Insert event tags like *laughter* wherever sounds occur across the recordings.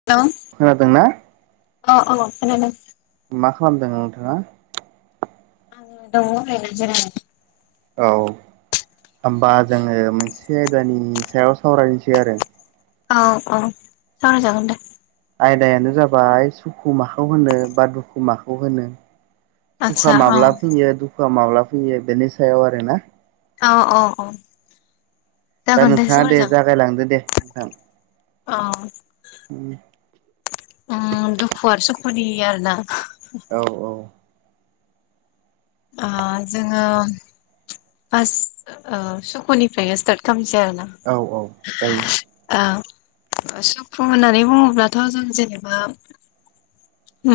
*unintelligible* खोनादोंना? अ अ खोनादों। मा खालामदों नोंथाङा? आं दङ ओरैनो जिरायनानै। औ होमबा जोङो मोनसे आयदानि सायाव सावरायनोसै आरो। औ औ सावरायजागोन दे। आयदायानो जाबाय सुखु माखौ होनो बा दुखु माखौ होनो? सुखुआ आदसा औ माब्ला फैयो दुखुआ माब्ला फैयो बेनि सायाव आरो ना। अ अ अ दा जागोन दे नोंथाङा सावराय जागोन। जागायलांदो दे औ। ओम। उ दुखु आर सुखुनि आरोना? औ औ। ओ जोङो फास ओ सुख'निफ्रायनो स्टार्ट खालामसै आरो ना? औ औ जायो। ओ सुखु होननानै बुङोब्लाथ' जों जेनोबा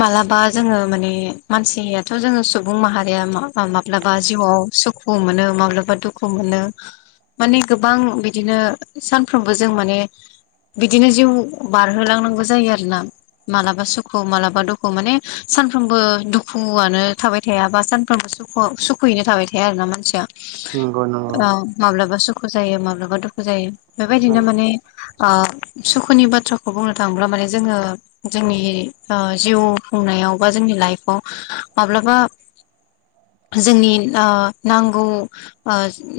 मालाबा जोङो माने मानसियाथ' जोङो सुबुं माहारिया माब्लाबा माब्लाबा जिउआव सु खु मोनो माब्लाबा दुखु मोनो माने गोबां बिदिनो सानफ्रोमबो जों माने बिदिनो जिउ बारहोलांनांगौ जायो आरोना। मालाबा सुखु मालाबा दुखु माने सानफ्रोमबो दुखुआनो थाबाय थायाबा सानफ्रोमबो सुखु खु सुखुयैनो थाबाय थाया आरो ना मानसिया। नंगौ नंगौ। औ माब्लाबा सुखु जायो माब्लाबा दुखु जायो बेबायदिनो माने ओ सुखुनि बाथ्राखौ बुंनो थाङोब्ला माने जोङो जोंनि ओ जिउ खुंनायाव बा जोंनि लाइफआव माब्लाबा जोंनि ओ नांगौ ओ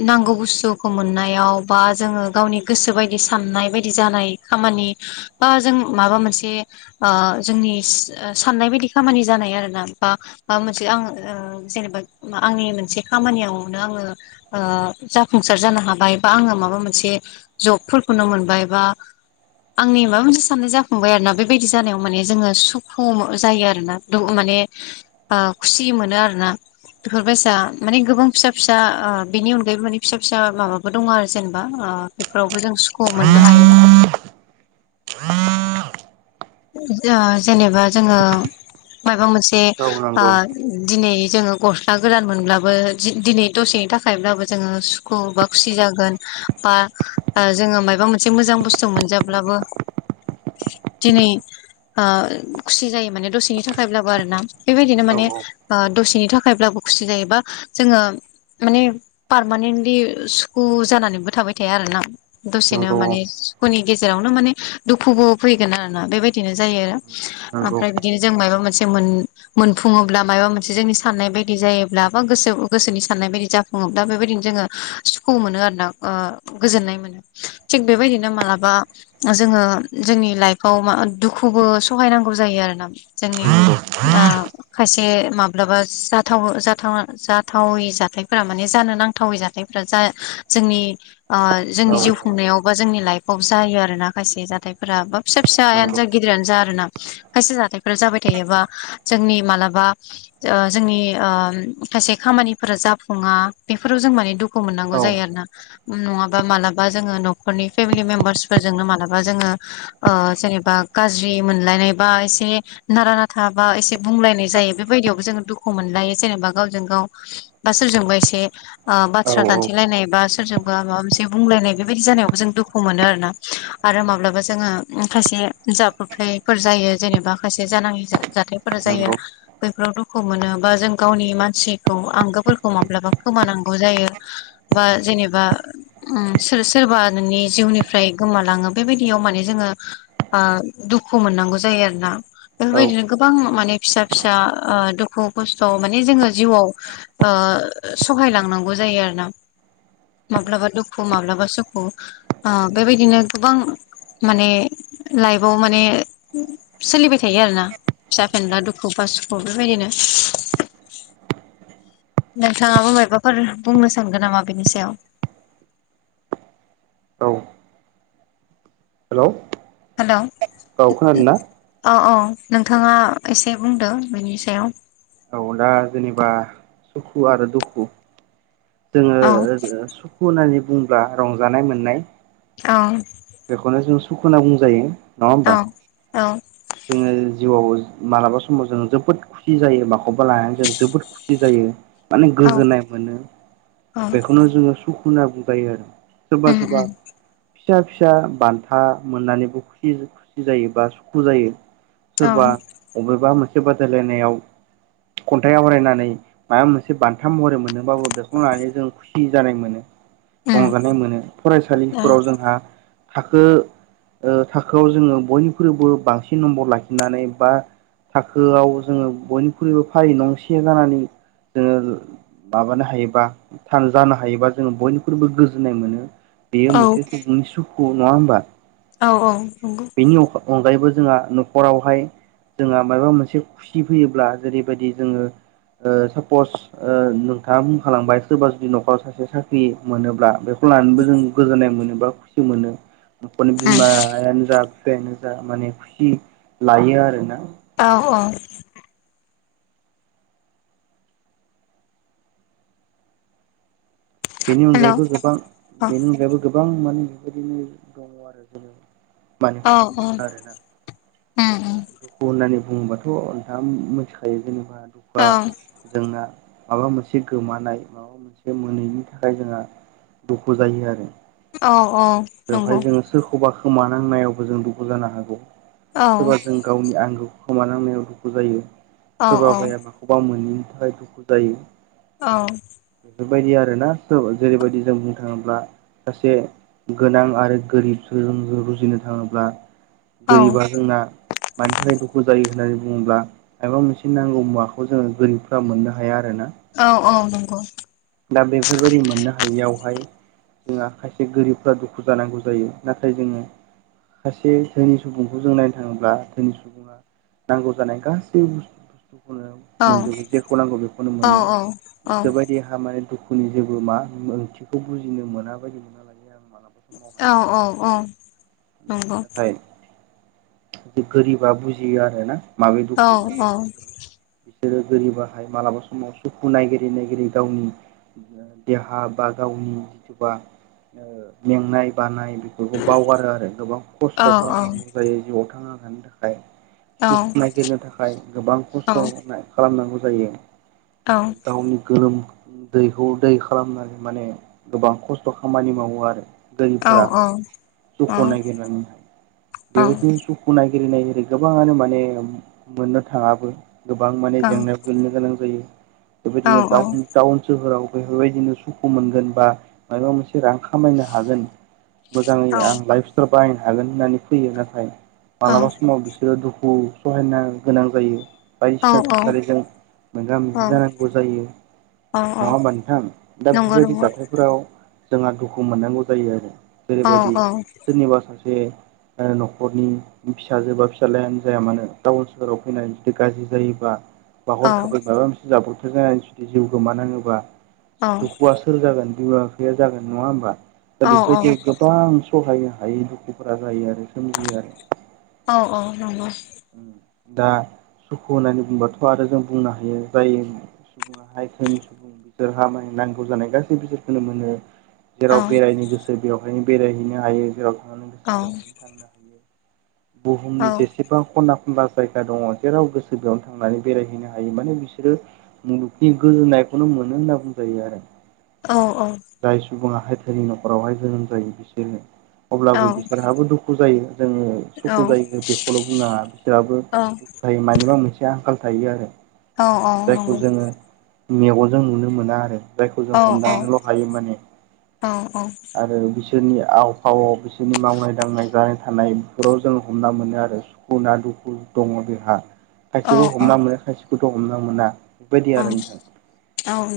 नांगौ बुस्थुखौ मोननायाव बा जोङो गावनि गोसो बायदि साननाय बायदि जानाय खामानि बा जों माबा मोनसे ओ जोंनि *unintelligible* साननाय बायदि खामानि जानाय आरोना बा माबा मोनसे आं ओ जेनैबा आंनि मोनसे खामानियावनो आङो ओ जाफुंसार जानो हाबाय बा आङो माबा मोनसे जबफोरखौनो मोनबाय बा आंनि माबा मोनसे साननाय जाफांबाय आरो ना बेबायदि जानायाव माने जोङो सुखु जायो आरो ना। माने ओ खुसि मोनो आरोना बेफोरबायसा माने गोबां फिसा फिसा ओ बिनि अनगायैबो माने फिसा फिसा माबाबो दङ आरो जेनेबा ओ बेफोरावबो जों सुखु मोननो हायो। ओ जेनेबा जोङो माबा मोनसे औ ओ नंगौ दिनै जोङो गस्ला गोदान मोनब्लाबो दिनै दसेनि थाखायब्लाबो जोङो सुखु बा खुसि जागोन। बा ओ जोङो मायबा मोनसे मोजां बुस्थु मोनजाब्लाबो दिनै ओ खुसि जायो माने दसेनि थाखायब्लाबो आरोना बेबायदिनो माने ओ दसेनि थाखायब्लाबो खुसि जायोबा जोङो माने पारमानेन्टलि सुखु जानानैबो थाबाय थाया आरो ना। दसेनो औ माने सुखुनि गेजेरावनो माने दुखुबो फैगोन आरोना बेबायदि बिदिनो जायो आरो नंगौ ओमफ्राय बिदिनो जों माबा मोनसे मोन मोनफुङोब्ला मायबा मोनसे जोंनि साननाय बायदि जायोब्ला बा गोसो गोसोनि साननाय बायदि जा दा बेबायदिनो जोङो सुखुआव मोनो आरोना गोजोननाय मोनो। थिग बेबायदिनो मालाबा जोङो जोंनि लाइफआव दुखुबो सहायनांगौ जायो आरो ना जोंनि औ ओ खायसे माब्लाबा जाथावा जाथावै जाथायफोरा माने जानो नांथावै जाथाय जा जोंनि ओ जोंनि जिउ नंगौ खुंनायाव बा जोंनि लाइफआवबो जायो आरो माखासे जाथायफोरा बा फिसा फिसा आयानो नंगौ जा गिदिरानो जा आरोना खायसे जाथायफोरा जाबाय थायोबा जोंनि मालाबा ओ जोंनि ओ खायसे खामानिफोरा जाफुङा बेफोराव जों माने दु खु मोननांगौ औ नंगौ जायो आरो ना नङाबा मालाबा जोङो न'खरनि फेमिलि मेम्बार्सफोरजोंनो मालाबा जोङो ओ जेनेबा गाज्रि मोनलायनाय बा एसे नारा नाथाबा एसे बुंलायनाय जायो बेबायदियावबो जोङो दुखु मोनलायो जेनेबा गावजों गाव बा सोरजोंबा एसे ओ औ बाथ्रा औ दान्थिलायनाय बा सोरजों बा माबा मोनसे बुंलायनाय बेबायदि जानायावबो जों दुखु मोनो आरोना आरो माब्लाबा जोङो माखायसे जाब्र'बथायफोर जायो जेनेबा खायसे जानाङि जाथायफोरा जायो। नंगौ बैफोराव दुखु मोनो बा जों गावनि मानसिखौ आंगोफोरखौ माब्लाबा खोमानांगौ जायो। बा जेनेबा उम सोरबा नोंनि जिउनिफ्राय गोमालाङो बेबायदियाव माने जोङो ओ दुखु मोननांगौ जायो आरो ना औ बेफोरबायदिनो गोबां माने फिसा फिसा ओ दुखु खस्थ' माने जोङो जिउआव ओ सहाय लांनांगौ जायो आरो ना माब्लाबा दुखु माब्लाबा सुखु ओ बेबायदिनो गोबां माने लाइफआव माने सोलिबाय थायो आरो ना फिसा फेनला दुखु बा सुखु बेबायदिनो नोंथाङाबो मायबाफोर बुंनो सानगोन नामा बेनि सायाव औ हेल' हेल' औ-औ नोंथाङा एसे बुंदो बेनि सायाव औ दा जेनेबा सुखु आरो दुखु जोङो औ खु होननानै बुंङोब्ला रंजानाय मोननाय। औ बेखौनो जों सुखु होनना बुंजायो नङा औ होमबा? औ जोङो जिउआव मालाबा समाव जों जोबोद खुसि जायो माखौ खौबा लानानै जों जोबोद खुसि जायो माने गोजोननाय मोनो औ बेखौनो जोङो सु खु होनना बुंजायो आरो सोरबा उम सोरबा उम फिसा फिसा बान्था मोननानैबो खुसि खुसि जायो बा सुखु जायो। औ सोरबा उम बबेबा मोनसे बादायलायनायाव खन्थाइ आवरायनानै माबा मोनसे बान्था महरै मोनदोंबाबो बेखौनो लानानै जों खु सि जानाय मोनो रंजानाय मोनो फरायसालिफोराव जोंहा थाखो ओ थाखोआव जोङो बयनिख्रुइबो बांसिन नम्बर लाखिनानै बा थाखोआव जोङो बयनिख्रुइबो फारि नंसे जानानै जोङो माबानो हायोबा जानो हायोबा जोङो बयनिख्रुबो गोजोननाय मोनो बेयो औ मोनसे सुबुंनि सुखु नङा होमबा औ-औ नंगौ। बेनि अनगायैबो जोंहा न'खरावहाय जोंहा माबा मोनसे खुसि फैयोब्ला जेरैबायदि जोङो ओ सापस ओ नोंथाङा मुंखालांबाय सोरबा जुदि न'खराव सासे साख्रि मोनोब्ला बे खौ लानोबो जों गोजोननाय मोनो बा खुसि मोनो न'खरनि बिमायानो जा बिफानो जा माने खुसि लायो आरोना औ-औ बेनि हेलौ अनगायैबो गोबां औ बेनि अनगायैबो गोबां माने बेबायदिनो दङ आरो जों मानि औ खुसि औ मोनो आरोना उम दा दुखु होननानै बुङोबाथ' नोंथाङा मिथिखायो जेनेबा दुखुआ उम जोंना माबा मोनसे गोमानाय माबा मोनसे मोनैनि थाखाय थाखाय जोंहा दुखु जायो आरो औ-औ बेवहाय नंगौ जोङो सोरखौबा खोमानांनायावबो जों दुखु जानो हागौ औ सोरबा जों गावनि आंगोखौ खोमानांनायाव दुखु जायो औ सोरबा बायाबा अबेबा मोनैनि थाखाय दुखु जायो औ बेफोरबायदि आरोना थ' जेरैबायदि जों बुंनो थाङोब्ला सासे गोनां आरो गोरिबजों जों रुजुनो थाङोब्ला औ नंगौ औ नंगौ औ गोरिबा जोंना मानि थाखाय दुखु जायो होननानै बुङोब्ला मबेबा मोनसे नांगौ मुवाखौ जोङो गोरिबफ्रा मोननो हाया आरो ना औ-औ नंगौ दा बेफोरबायदि मोननो हायैयावहाय जोंहा खायसे गोरिबफ्रा दुखु जानांगौ जायो नाथाय जोङो सासे धोनि सुबुंखौ जों नायनो थाङोब्ला धोनि सुबुङा नांगौ जानाय गासैबो बुस्थुखौनो मोनजोबो जेखौ नांगौ बेखौनो औ मोनो औ औ गोसोबायदि माने दुखुनि जेबो मा ओंथिखौ बुजिनो मोना बायदिखौ *unintelligible* औ-औ-औ नाथाय गोरिबा बुजियो आरोना माबे दुखु माबे सुखु बिसोरो गोरिबाहाय मालाबा समाव सुखु नायगिरै नायगिरै गावनि देहा बा गावनि जिथुबा मेंनाय बानाय बेफोरखौ बावगारो आरो गोबां खस्थ' खालामनांगौ जायो जिउआव थांना थानो थाखाय सुख नागिरनो थाखाय गोबां खस्थ' खालामनांगौ जायो औ गावनि गोलोमदैखौ दै खालामनानै माने गोबां खस्थ' खामानि मावो आरो गोरिबफोरा सुखुखौ नागिरनानैहाय बेबायदिनो नायगिरै नायगिरै गोबाङानो माने मोननो थाङाबो गोबां माने जेंनायाव गोग्लैनो गोनां जायो बेबायदिनो टाउन टाउन सोहोराव बेफोरबायदिनो सुखु मोनगोन बा माबा मोनसे रां खामायनो हागोन मोजाङै आं लाइफ स्टाइल बाहायनो हागोन होननानै फैयो नाथाय मालाबा समाव बिसोर दुखु सहायनो गोनां जायो बायदिसिना थासारिजों मोगा मोगि जानांगौ जायो। नङा होनबा नोंथां दा बेफोरबायदि जाथायफोराव जोंहा दुखु मोननांगौ जायो आरो जेरैबायदि औ सोरनिबा सासे न'खरनि फिसाजो बा फिसाज्लायानो जाया मानो टाउन सोहोराव फैनानै जुदि गाज्रि जायोबा बा औ हरखाबै माबा मोनसे जाब्रबथाय जानानै जुदि जिउ गोमानांङोबा औ दुखुआ सोर जागोन बिमा बिफाया जागोन नङा होमबा औ दा बेफोरबायदि गोबां सहाय हायै दुखुफोरा जायो आरो सोमजियो आरो औ-औ नंगौ दा सुखु होननानै बुंबाथ' आरो जों बुंनो हायो जाय सुबुङाहाय धोनि सुबुं बिसोरहा माने नांगौ जानाय गासै बेसादखौनो मोनो औ जेराव बेरायनो गोसो बेवहायनो बेरायहैनो हायो जेराव थांनो औ गोसो बेवहायनो थांनो हायो औ बुहुमनि जेसेबां खना खनला जायगा दङ राव गोसो बेयावनो थांनानै बेरायहैनो हायो माने बिसोरो मुलुगनि गोजोननायखौनो मोनो होनना बुंजायो आरो औ-औ जाय सुबुङा हायथनि न'खरावहाय जोनोम जायो बिसोरो औ अब्लाबो बिसोरहाबो दुखु जायो जोङो सुखु जायो बेखौल' बुंनो हाया बिसोरहाबो औ नंगौ औ दुखु मानिबा मोनसे आंखाल थायो आरो औ औ जायखौ जोंङो। मेगनजों नुनो मोना आरो जायखौ जों हमदांनोल' हायो माने आरो बि बिसोरनि आव फावाव बिसोरनि मावनाय दांनाय जानाय थानाय बेफोराव जों हमना मोनो आरो दुखु ना दुखु दङ जोंहा खायसेखौ हमना मोनो खायसेखौथ' हमना मोना बेबायदि आरो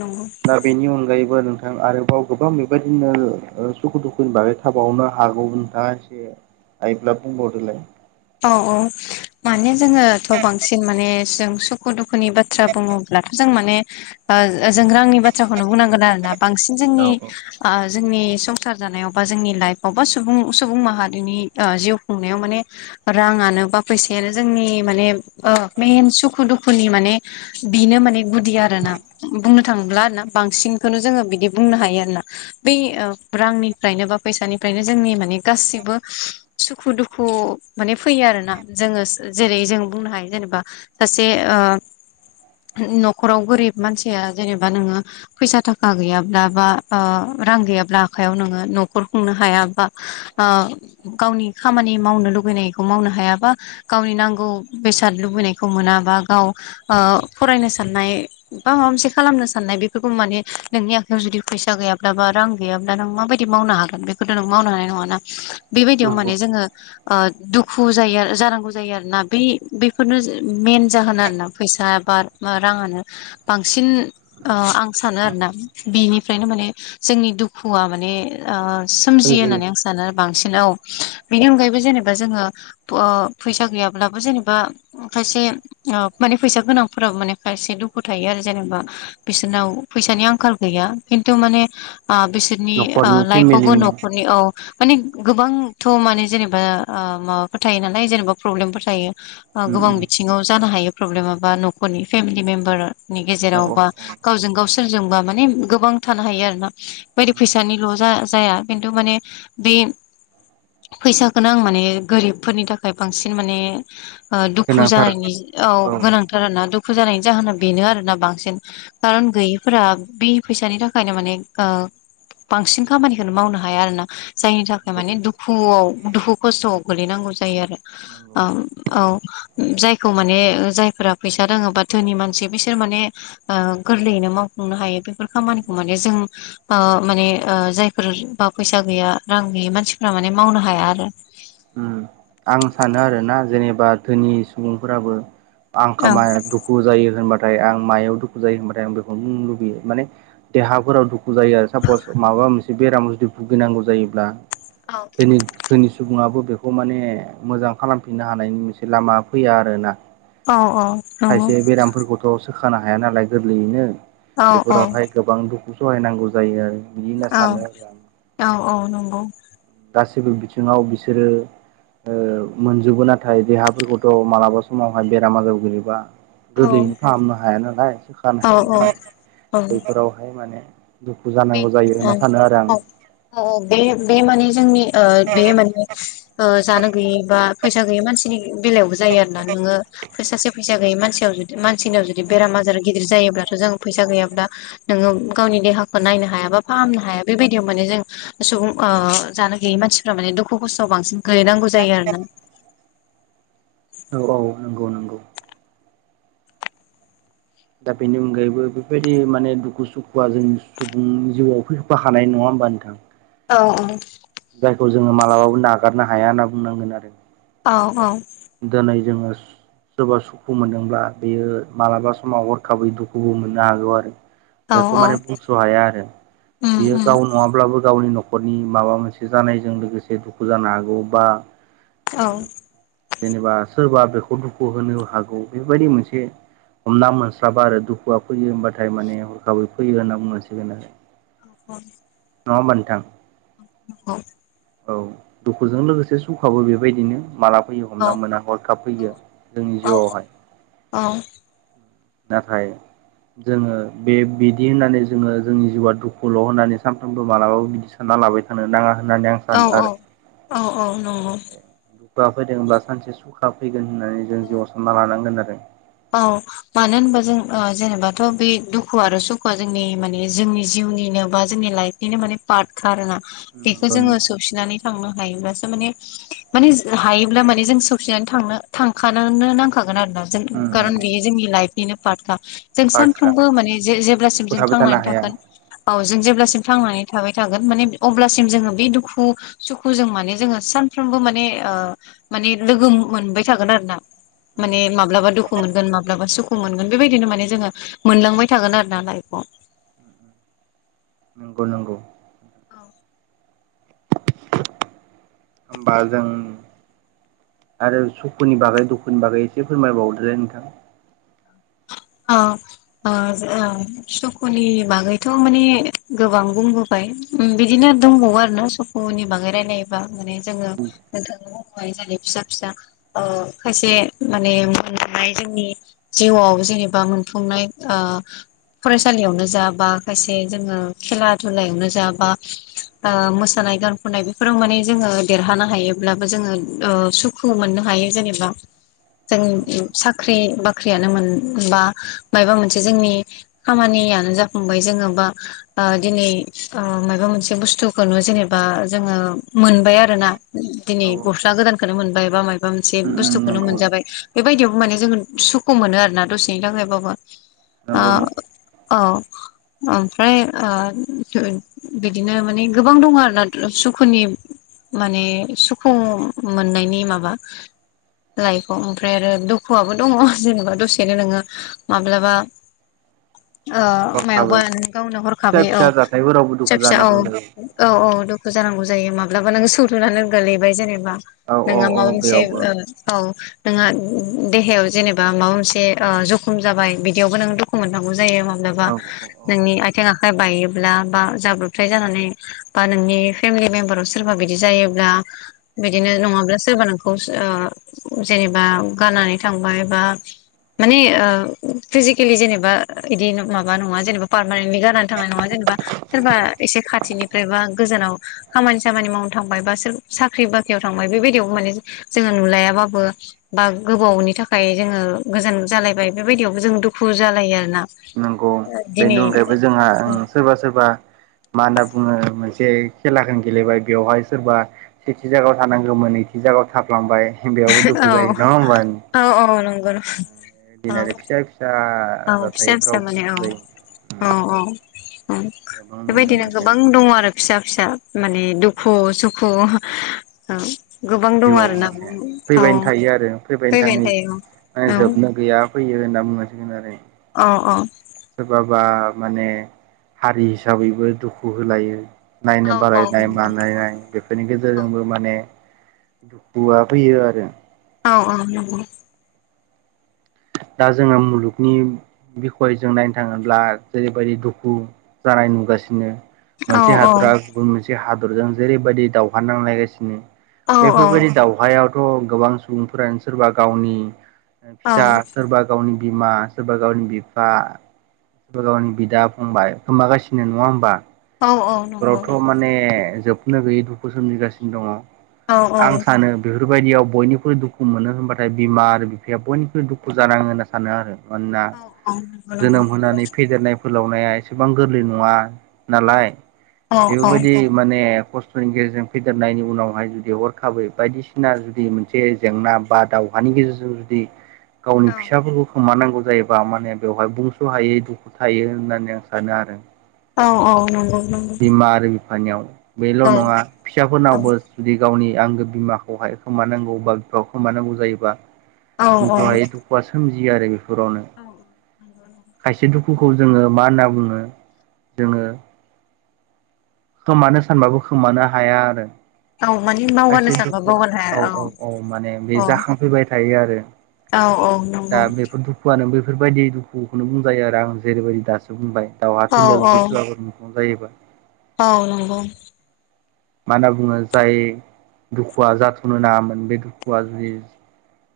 नंगौ बेनि अनगायैबो नोंथां आरोबाव गोबां बेबायदिनो सुखु दुखुनि बागै थाबावनो हागौ मानसे आइब्ला बुंबावदोलाय औ औ माने जोङोथ' बांसिन माने जों सु दुखु दुखुनि बाथ्रा बुङोब्लाथ' जों माने ओ जों रांनि बाथ्राखौनो बुंनांगोन आरोना बांसिन औ जोंनि जोंनि संसार जानायाव बा जोंनि लाइफआव बा सुबुं सुबुं माहारिनि जिउ खुंनायाव माने राङानो बा फैसायानो जोंनि माने मेेन सुखु दुखुनि माने बेनो माने गुदि आरोना बुंनो थांब्ला ना बांसिनखौनो जोङो बिदि बुंनो हायो आरोना बै रांनिफ्रायनो बा फैसानिफ्रायनो जोंनि माने गासिबो सुखु दुखु माने फैयो आरो ना जोङो जेरै जों बुंनो हायो जेनेबा सासे ओ न'खराव गोरिब मानसिया जेनेबा नोङो फैसा थाखा गैयाब्ला बा ओ रां गैयाब्ला आखायाव नोङो न'खर खुंनो हायाबा गावनि खामानि मावनो लुबैनायखौ मावनो हायाबा गावनि नांगौ बेसाद लुबैनायखौ मोना बा गाव ओ फरायनो साननाय बा माबा मोनसे खालामनो साननाय बेफोरखौ माने नोंनि आखायाव जुदि फैसा गैयाब्ला बा रां गैयाब्ला नों माबायदि मावनो हागोन। बेखौथ' नों मावनो हानाय नङ ना बेबायदियाव औ नंगौ माने जोंङो दुखु जायो जानांगौ जायो आरोना बे बेफोरनो मेन जाहोन आरोना फैसा बाद राङानो बांसिन आं सानो आरो ना बिनिफ्रायनो माने जोंनि दुखुआ माने ओ सोमजियो होननानै आं सानो आरो बांसिन औ बिनि अनगायैबो जेनेबा बा जोङो ओ फैसा गैयाब्लाबो जेनेबा खायसे माने फैसा गोनांफोराव माने खायसे दुखु थायो आरो जेनेबा बिसोरनाव फैसानि आंखाल गैया खिन्थु माने बिसोर न'खरनि लाइफआवबो फेमिलिनि न'खरनि औ माने गोबांथ' माने जेनेबा ओ माबाफोर थायो नालाय जेनेबा प्रब्लेमफोर थायो। उम गोबां उम बिथिङाव जानो हायो प्रब्लेम बा न'खरनि फेमिलि मेम्बारनि औ गेजेराव औ बा औ गावजों गाव सोरजोंबा माने गोबां थानो हायो आरो ना बे बायदि नंगौ फैसानिल' जा जाया खिन्थु माने बे फैसाखौनो आं माने गोरिबफोरनि थाखाय बांसिन माने दुखु गोनांथार जानायनि औ गोनां थार ना दुखु जानायनि जाहोना बेनो आरोना बांसिन खारन गैयिफोरा बे फैसानि थाखायनो माने बांसिन खामानिखौनो मावनो हाया आरोोना जायनि थाखाय नंगौ माने दुखुआव दुखु खस्थ'आव गोलैनांगौ जायो आरो नंगौ औ जायखौ माने जायफोरा फैसा रोङो बा धोनि मानसि बिसोर माने ओ गोरलैयैनो मावफुंनो हायो बेफोर खामानिखौ माने जों ओ माने ओ जायफोर बा फैसा गैया रां गैयि मानसिफोरा माने मावनो हाया आरो आं सानो आरो ना जेनेबा धोनि सुबुंफोराबो आंखा औ माइ दुखु दुखु जायो होनबाथाय आं मायाव दुखु जायो होनबाथाय आं बेखौनो बुंनो लुबैयो माने देहाफोराव दुखु जायो आरो सापस माबा मोनसे बेराम जुदि भुगिनांगौ जायोब्ला। औ जोंनि जोनि सुबुङाबो बेखौ माने मोजां खालामफिननो हानायनि मोनसे लामा फैया आरो ना नंगौ खायसे बेरामफोरखौथ' सोखानो हाया नालाय गोरलैयैनो औ औ बेफोरावहाय गोबां दुखु सहायनांगौ जायो आरो बिदि होनना औ सानो आरो आं औ औ नंगौ गासैबो बिथिङाव बिसोरो मोनजोबो नाथाय देहाफोरखौथ' मालाबा समावहाय बेराम आजार गो्लैयोबा औ गोरलैयैनो फाहामनो हाया नालाय सोखानो औ हाया औ नालाय औ बैफोरावहाय माने दुखु जानांगौ जायो होनना सानो आरो आं औ बे बे माने जोंनि बे माने जानो गैयै बा फैसा गैयि मानसिनि बेलायावबो जायो आरो ना नोङो फोसाासे फैसा गैयै मानसियाव जु मानसिनियाव जुदि बेराम आजार गिदिर जायोब्लाथ' जों फैसा गैयाब्ला नोङो गावनि देहाखौ नायनो हायााबा फाहामनो हाया बेबायदियाव माने जों सुबुं जानो गैयै मानसिफ माने दुखु खस्थ'आव बांसिन गोलैनांगौ जायो आरो ना औ औ नंगौ नंगौ दा बेनि अनगायैबो बेफोरबायदि माने दुखु सुखुआ जोंनि सुबुंनि जिउआव फैबो हानाय नङा होमबा नोंथां औ औ जायखौ जोङो मालाबाबो नागारनो हाया होनना बुंनांगोन आरो औ औ दिनै जोङो सोरबा सुखु मोनदोंब्ला बेयो मालाबा समाव हरखाबै दुखुबो मोननो हागौ आरो औ बेखौ औ माने बुंस' हाया आरो उम बियो उम गावनो नङाब्लाबो गावनि न'खरनि माबा मोनसे जानायजों लोगोसे दुखु जानो हागौ बा औ जेनेबा सोरबा बेखौ दुखु होनो हागौ बेबायदि मोनसे हमना मोनस्लाबा आरो दुखुआ फैयो होनबाथाय माने हरखाबै फैयो होनना बुंनांसिगोन आरो अ न' मोनान्थां औ औ दुखुजों लोगोसे सखाबो बेबायदिनो मालाब फैयो औ हमना मोना हरखाब फैयो जोंनि जिउआवहाय औ नाथाय जोङो बे बिदि होननानै जोङो जोंनि जिउआ दुखुल' होननानै सानफ्रोमबो मालाबाबो बिदि स सानना लाबाय थानो नाङा होननानै आं औ सानो औ आरो औ औ नंगौ वा फैदोंब्ला सानसे सुखा फैगोन होननानै जों जिउआव सानना लानांगोन आरो औ मानो होनबा जों जेनेबाथ' बे दुखुआ आरो सुखुआ जोंनि माने जोंनि जिउनिनो बा जोंनि लाइफ बिदिनो माने पार्टखा आरोना बेखौ नंगौ नंगौ जोङो सौसिनानै थांनो हायोब्लासो माने माने हायोब्ला माने जों सौफनानै थांनो थांखानो नांखागोन आरोना जों उम उम कारन बेयो जोंनि लाइफनिनो पार्टखा जों पार्टखा सानफ्रोमबो माने जे-जेब्लासिम दुखु जों थाबाय थानो थांनानै हाया थागोन औ जों जेब्लासिम थांनानै थाबाय थागोन माने अब्लासिम जोङो बे दुखु सुखुजों माने जोङो सानफ्रोमबो माने माने लोगो मोनबाय थागोन आरो ना उम माने माब्लाबा दुखु मोनगोन माब्लाबा मा सुखु मोनगोन बेबायदिनो माने जोङो मोनलांबाय थागोन आरो ना लाइफखौ नंगौ नांगौ औ हबा जों आरो सुखुनि बागै दुखुनि बागै एसे फोरमायबावदोलाय नोंथां ओ ओ ओ जो ओ सुखुनि बागैथ' माने गोबां बुंबोबाय उम बिदिनो दंबावो आरोना स खुनि बागै रायलायोबा माने जोङो नोंथांनि मुंखौहाय जेरै फिसा फिसा ओ खायसे माने मोननाय जोंनि जिउआव जेनेब बा मोनफुंनाय ओ फरायसालियावनो जा बा खायसे जोङो खेला धुलायावनो जा बा ओ मोसानाय गान खननाय बेफोराव माने जोङो देरहानो हायोब्लाबो जोङो ओ सुख खु मोननो हायो जेनेबा जों नंगौ नंगौ साख्रि बाख्रियानो मोन बा मायबा मोनसे जोंनि खामानियानो जाफुंबाय जोङो बा बा दिनै ओ मायबा मोनसे बुस्थुखौनो जेनेबा जोङो मोनबाय आरोना दिनै औ गस्ला गोदानखोनो मोनबाय बा मायाबा मोनसे उम उम बुस्थुखौनो नंगौ मोनजाबाय बेबायदियावबो माने जों सुख सुखु मोनो आरोना दसेनि थाखायबाबो ओ नंगौ नंगौ औ ओमफ्राय ओ बिदिनो माने गोबां दं आरोना सुखुनि माने सुखु मोननायनि माबा लाइफआव ओमफ्राय आरो दुखुआबो दङ जेनेबा दसे सेनो नोङो माब्लाबा ओ मायावबा हरखाबै गावनो फिसा हरखाबाय औ फिसा जाथायफोरावबो फिसा दुखु फिसा औ जानांगौ जायो औ औ दुखु जानांगौ जायो माब्लाबा नोङो सौथुनानै गोलैबाय जेनेबा औ औ नोंहा औ माबा मोनसे बेयावबो ओ औ नोंहा देहायाव जेनेबा माबा मोनसे ओ जखम जाबाय बिदियावबो नों दुखु मोननांगौ जायो माब्लाबा औ औ औ नोंनि आथिं आखाइ बायोब्ला बा जाब्रबथाय जानानै बा नोंनि फेमिलि मेम्बाराव सोरबा बिदि जायोब्ला बिदिनो नंगौ नङाब्ला सोरबा नोंखौस ओ जेनेबा गारनानै थांबाय बा माने ओ फिजिकेलि जेनेबा इदि माबा नङा जेनेबा पारमानेन्टलि गारनानै थांनाय नङा जेनेबा सोरबा एसे खाथिनिफ्राय बा गोजानाव खामानि सामानि मावनो थांबाय बा सोर साख्रि बाख्रियाव थांबाय बेबायदियाव माने जोङो नुलायाबाबो बा गोबावनि थाखाय जोङो गोजान जालायबाय बेबायदियावबो जों दुखु जालायो आरोना। नंगौ बेनि दिनै अनगायैबो जोंहा उम सोरबा सोरबा मा होनना बुङो मोनसे खेलाखौ गेलेबाय बेवहाय सोरबा सेथि जायागायाव थानांगौमोन नैथि जायगायाव थाफ्लांबाय बेयावबो दुखु औ जायो नङा होमबा औ औ नंगौ नंगौ! दिन आरो फिसा फिसा औ फिसा फिसा जाथायफोरावबो माने दुखु औ जायो औ औ औ गोबां नुनो बेबायदिनो मोनो गोबां दङ आरो फिसा-फिसा माने दुखु-सुखु औ गोबां दङ जिउआव आरो ना माने औ फैबायनो थायो आरो फैबायनो फैबायानो थाङै थायो औ। माने जोबनो गैया फैयो होनना बुंनांसिगोन आरो। अ अ सोरबाबा माने हारि हिसाबैबो दुखु होलायो। औ नायनो औ बालायनाय नंगौ मानाय बेफोर बेनि गेजेरजोंबो माने दुखुआ फैयो आरो। औ औ नंगौ दा जोंहा मुलुगनि बिखयजों नायनो थाङोब्ला जेरैबायदि दुखु जानाय नुगासिनो औ मोनसे औ हादरा गुबुन मोनसे हादरजों जेरैबायदि दावहा नांलायगासिनो औ औ नंगौ बेफोरबायदि दावहायावथ' गोबां सुबुंफोरानो सोरबा गावनि फिसा औ सोरबा गावनि बिमा सोरबा गावनि बिफा गावनि बिदा फंबाय गोमागासिनो नङा होनोमबा औ औ नंगौ नंगौ बेफोरावथ' माने जोबनो गैयै दुखु सोमजिगासिनो दङ। औ आं सानो बेफोरबायदियाव बयनिख्रुइ मोनो होनबाथाय बिमा आरो बिफाया बयनिख्रुइ दुखु जानाङो होनना सानो आरो। मानोना औ जोनोम होनानै फेदेरनाय फोलावनाया एसेबां गोरलै नङा नालाय बेफोरबायदि माने खस्थ'नि गेजेरजों फेदेरनायनि उनावहाय जुदि हरखाबै बायदिसिना जुदि मोनसे जे जेंना बा दावहानि गेजेरजों जुदि गावनि फिसाफोरखौ खोमानांगौ जायोबा माने बेवहाय बुंस' हायै दुखु थायो होननानै आं सानो आरो। औ औ नंगौ। नंगौ औ बिमा आरो बिफानियाव बेल' नङा फिसाफोरनावबो जुदि गावनि आंगो बिमाखौहाय खोमानांगौ बा बिफाखौ खोमानांगौ जायोबा औ औ मुज'हायै दुखुआ सोमजियो आरो बेफोरावनो खायसे दुखु खुखौ जोङो मा होनना बुङो जोङो खोमानो सानबाबो खोमानो हाया आरो। औ माने मावगारनो खायसे सानबा दुखुआ मावगारनो हाया औ औ औ माने बे औ जाखांफैबाय थायो आरो। औ औ दा नंगौ। बेफोर दुखुआनो बेफोरबायदि दुखुखौनो बुंजायो आरो आं जेरैबायदि दासिम बुंबाय दावहा औ थिलियाव औ जुदि सोरबाफोर मुंख्लं जायोबा औ नंगौ मा होनना बुङो जाय दुखुआ जाथ'नो नाङामोन बे दुखुआ जुदि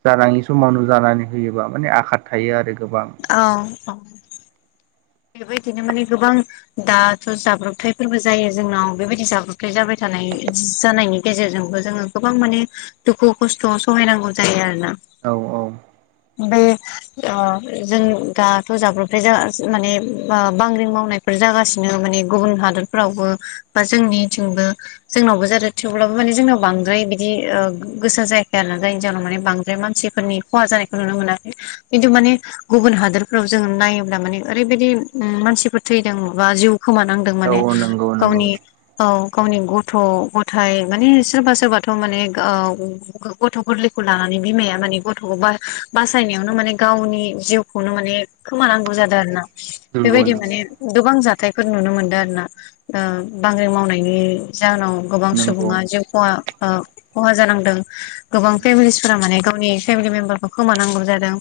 जानाङि समावनो जानानै होयोबा माने आघाट थायो आरो गोबां औ औ बेबायदिनो माने गोबां दाथ' जाब्रबथायफोरबो जायो जोंनाव बेबायदि जाब्रबथाय जाबाय थानाय जानायनि गेजेरजोंबो जोङो गोबां माने दुखु-खस्थ' सहायनांगौ जायो आरो ना। औ औ ओमफ्राय ओ जों दाथ' जाब्रबथाय जा माने बा-बांग्रिं मावनायफोर जागासिनो माने गुबुन हादोरफोरावबो बा जोंनिथिंबो। जोंनावबो जादों थेवब्लाबो माने जोंनाव बांद्राय बिदि ओ गोसा जायाखै आरो ना जायनि जाहोनाव माने बांद्राय मानसि- फोरनि खहा जानायखौ नुनो मोनाखै। खिन्थु माने गुबुन हादोरफ्राव जों नायोब्ला माने ओरैबायदि मानसिफोर थैदों बा जिउ खोमानांदों औ माने औ नंगौ नंगौ गावनि औ गावनि गथ'-गथाइ माने सोरबा सोरबाथ' माने ओ गथ' गोरलैखौ लानानै बिमाया माने गथ'खौ बा बासायनायावनो माने गावनि जिउखौनो माने खोमानांगौ जादों आरो ना नंगौ बेबायदि नंगौ माने गोबां जाथायफोर नुनो मोनदों आरो ना ओ बांग्रि मावनायनि जाहोनाव गोबां नंगौ सुबुङा जिउ खहा ओ खहा जानांदों गोबां फेमिलिसफोरा माने गावनि फेमिलि मेम्बारखौ खोमानांगौ जादों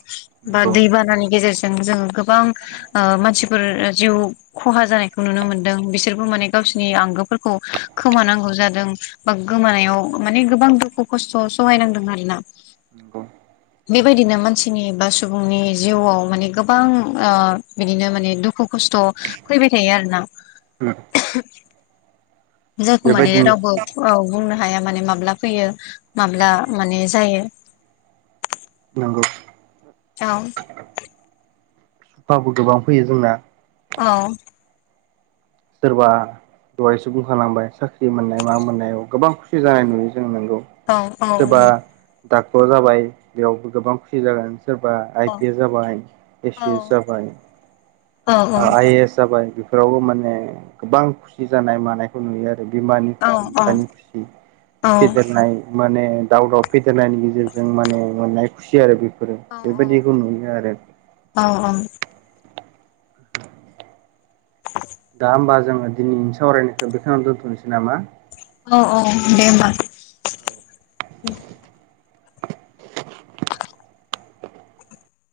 बा नंगौ दैबानानि गेजेरजों जों गो- गोबां ओ मानसिफोर जिउ खहा जानायखौ नुनो मोनदों बिसोरबो माने गावसिरनि आंगोफोरखौ खोमानांगौ जादों। बा गोमानायाव माने गोबां दुखु खस्थ' सहायनांदों आरो ना। नं बेबायदिनो मानसिनि बा सुबुंनि जिउआव माने गोबां ओ बिदिनो माने दुखु खस्थ' फैबाय थायो आरोना। उम जायखौ माने बेबायदिनो रावबो औ बुंनो हाया माने माब्ला फैयो माब्ला माने जायो। नंगौ औ सुखाबो गोबां फैयो जोंना। औ सोरबा दहायसो बुंखालांबाय साख्रि मोन माबा मोननायाव गोबां खुसि जानाय नुयो जों नंगौ औ सोरबा नंगौ दाक्टर जाबाय बेयावबो गोबां खुसि जागोन। सोरबा आइ पि एस जाबाय ए औ सि एस जाबाय ओ औ आइ ए एस जाबाय बेफोरावबो माने गोबां खुसि जानाय मानायखौ नुयो आरो। बिमानि औ खुसि बिफानि खुसि फेदेरनाय माने दाव दाव फेदेरनायनि गेजेरजों माने मोननाय खुसि आरो बे औ औ औ औ। दा होमबा जोङो दिनैनि सावरायनायखौ बेखौनो दोनथनोसै नामा? औ औ दे होमबा। औ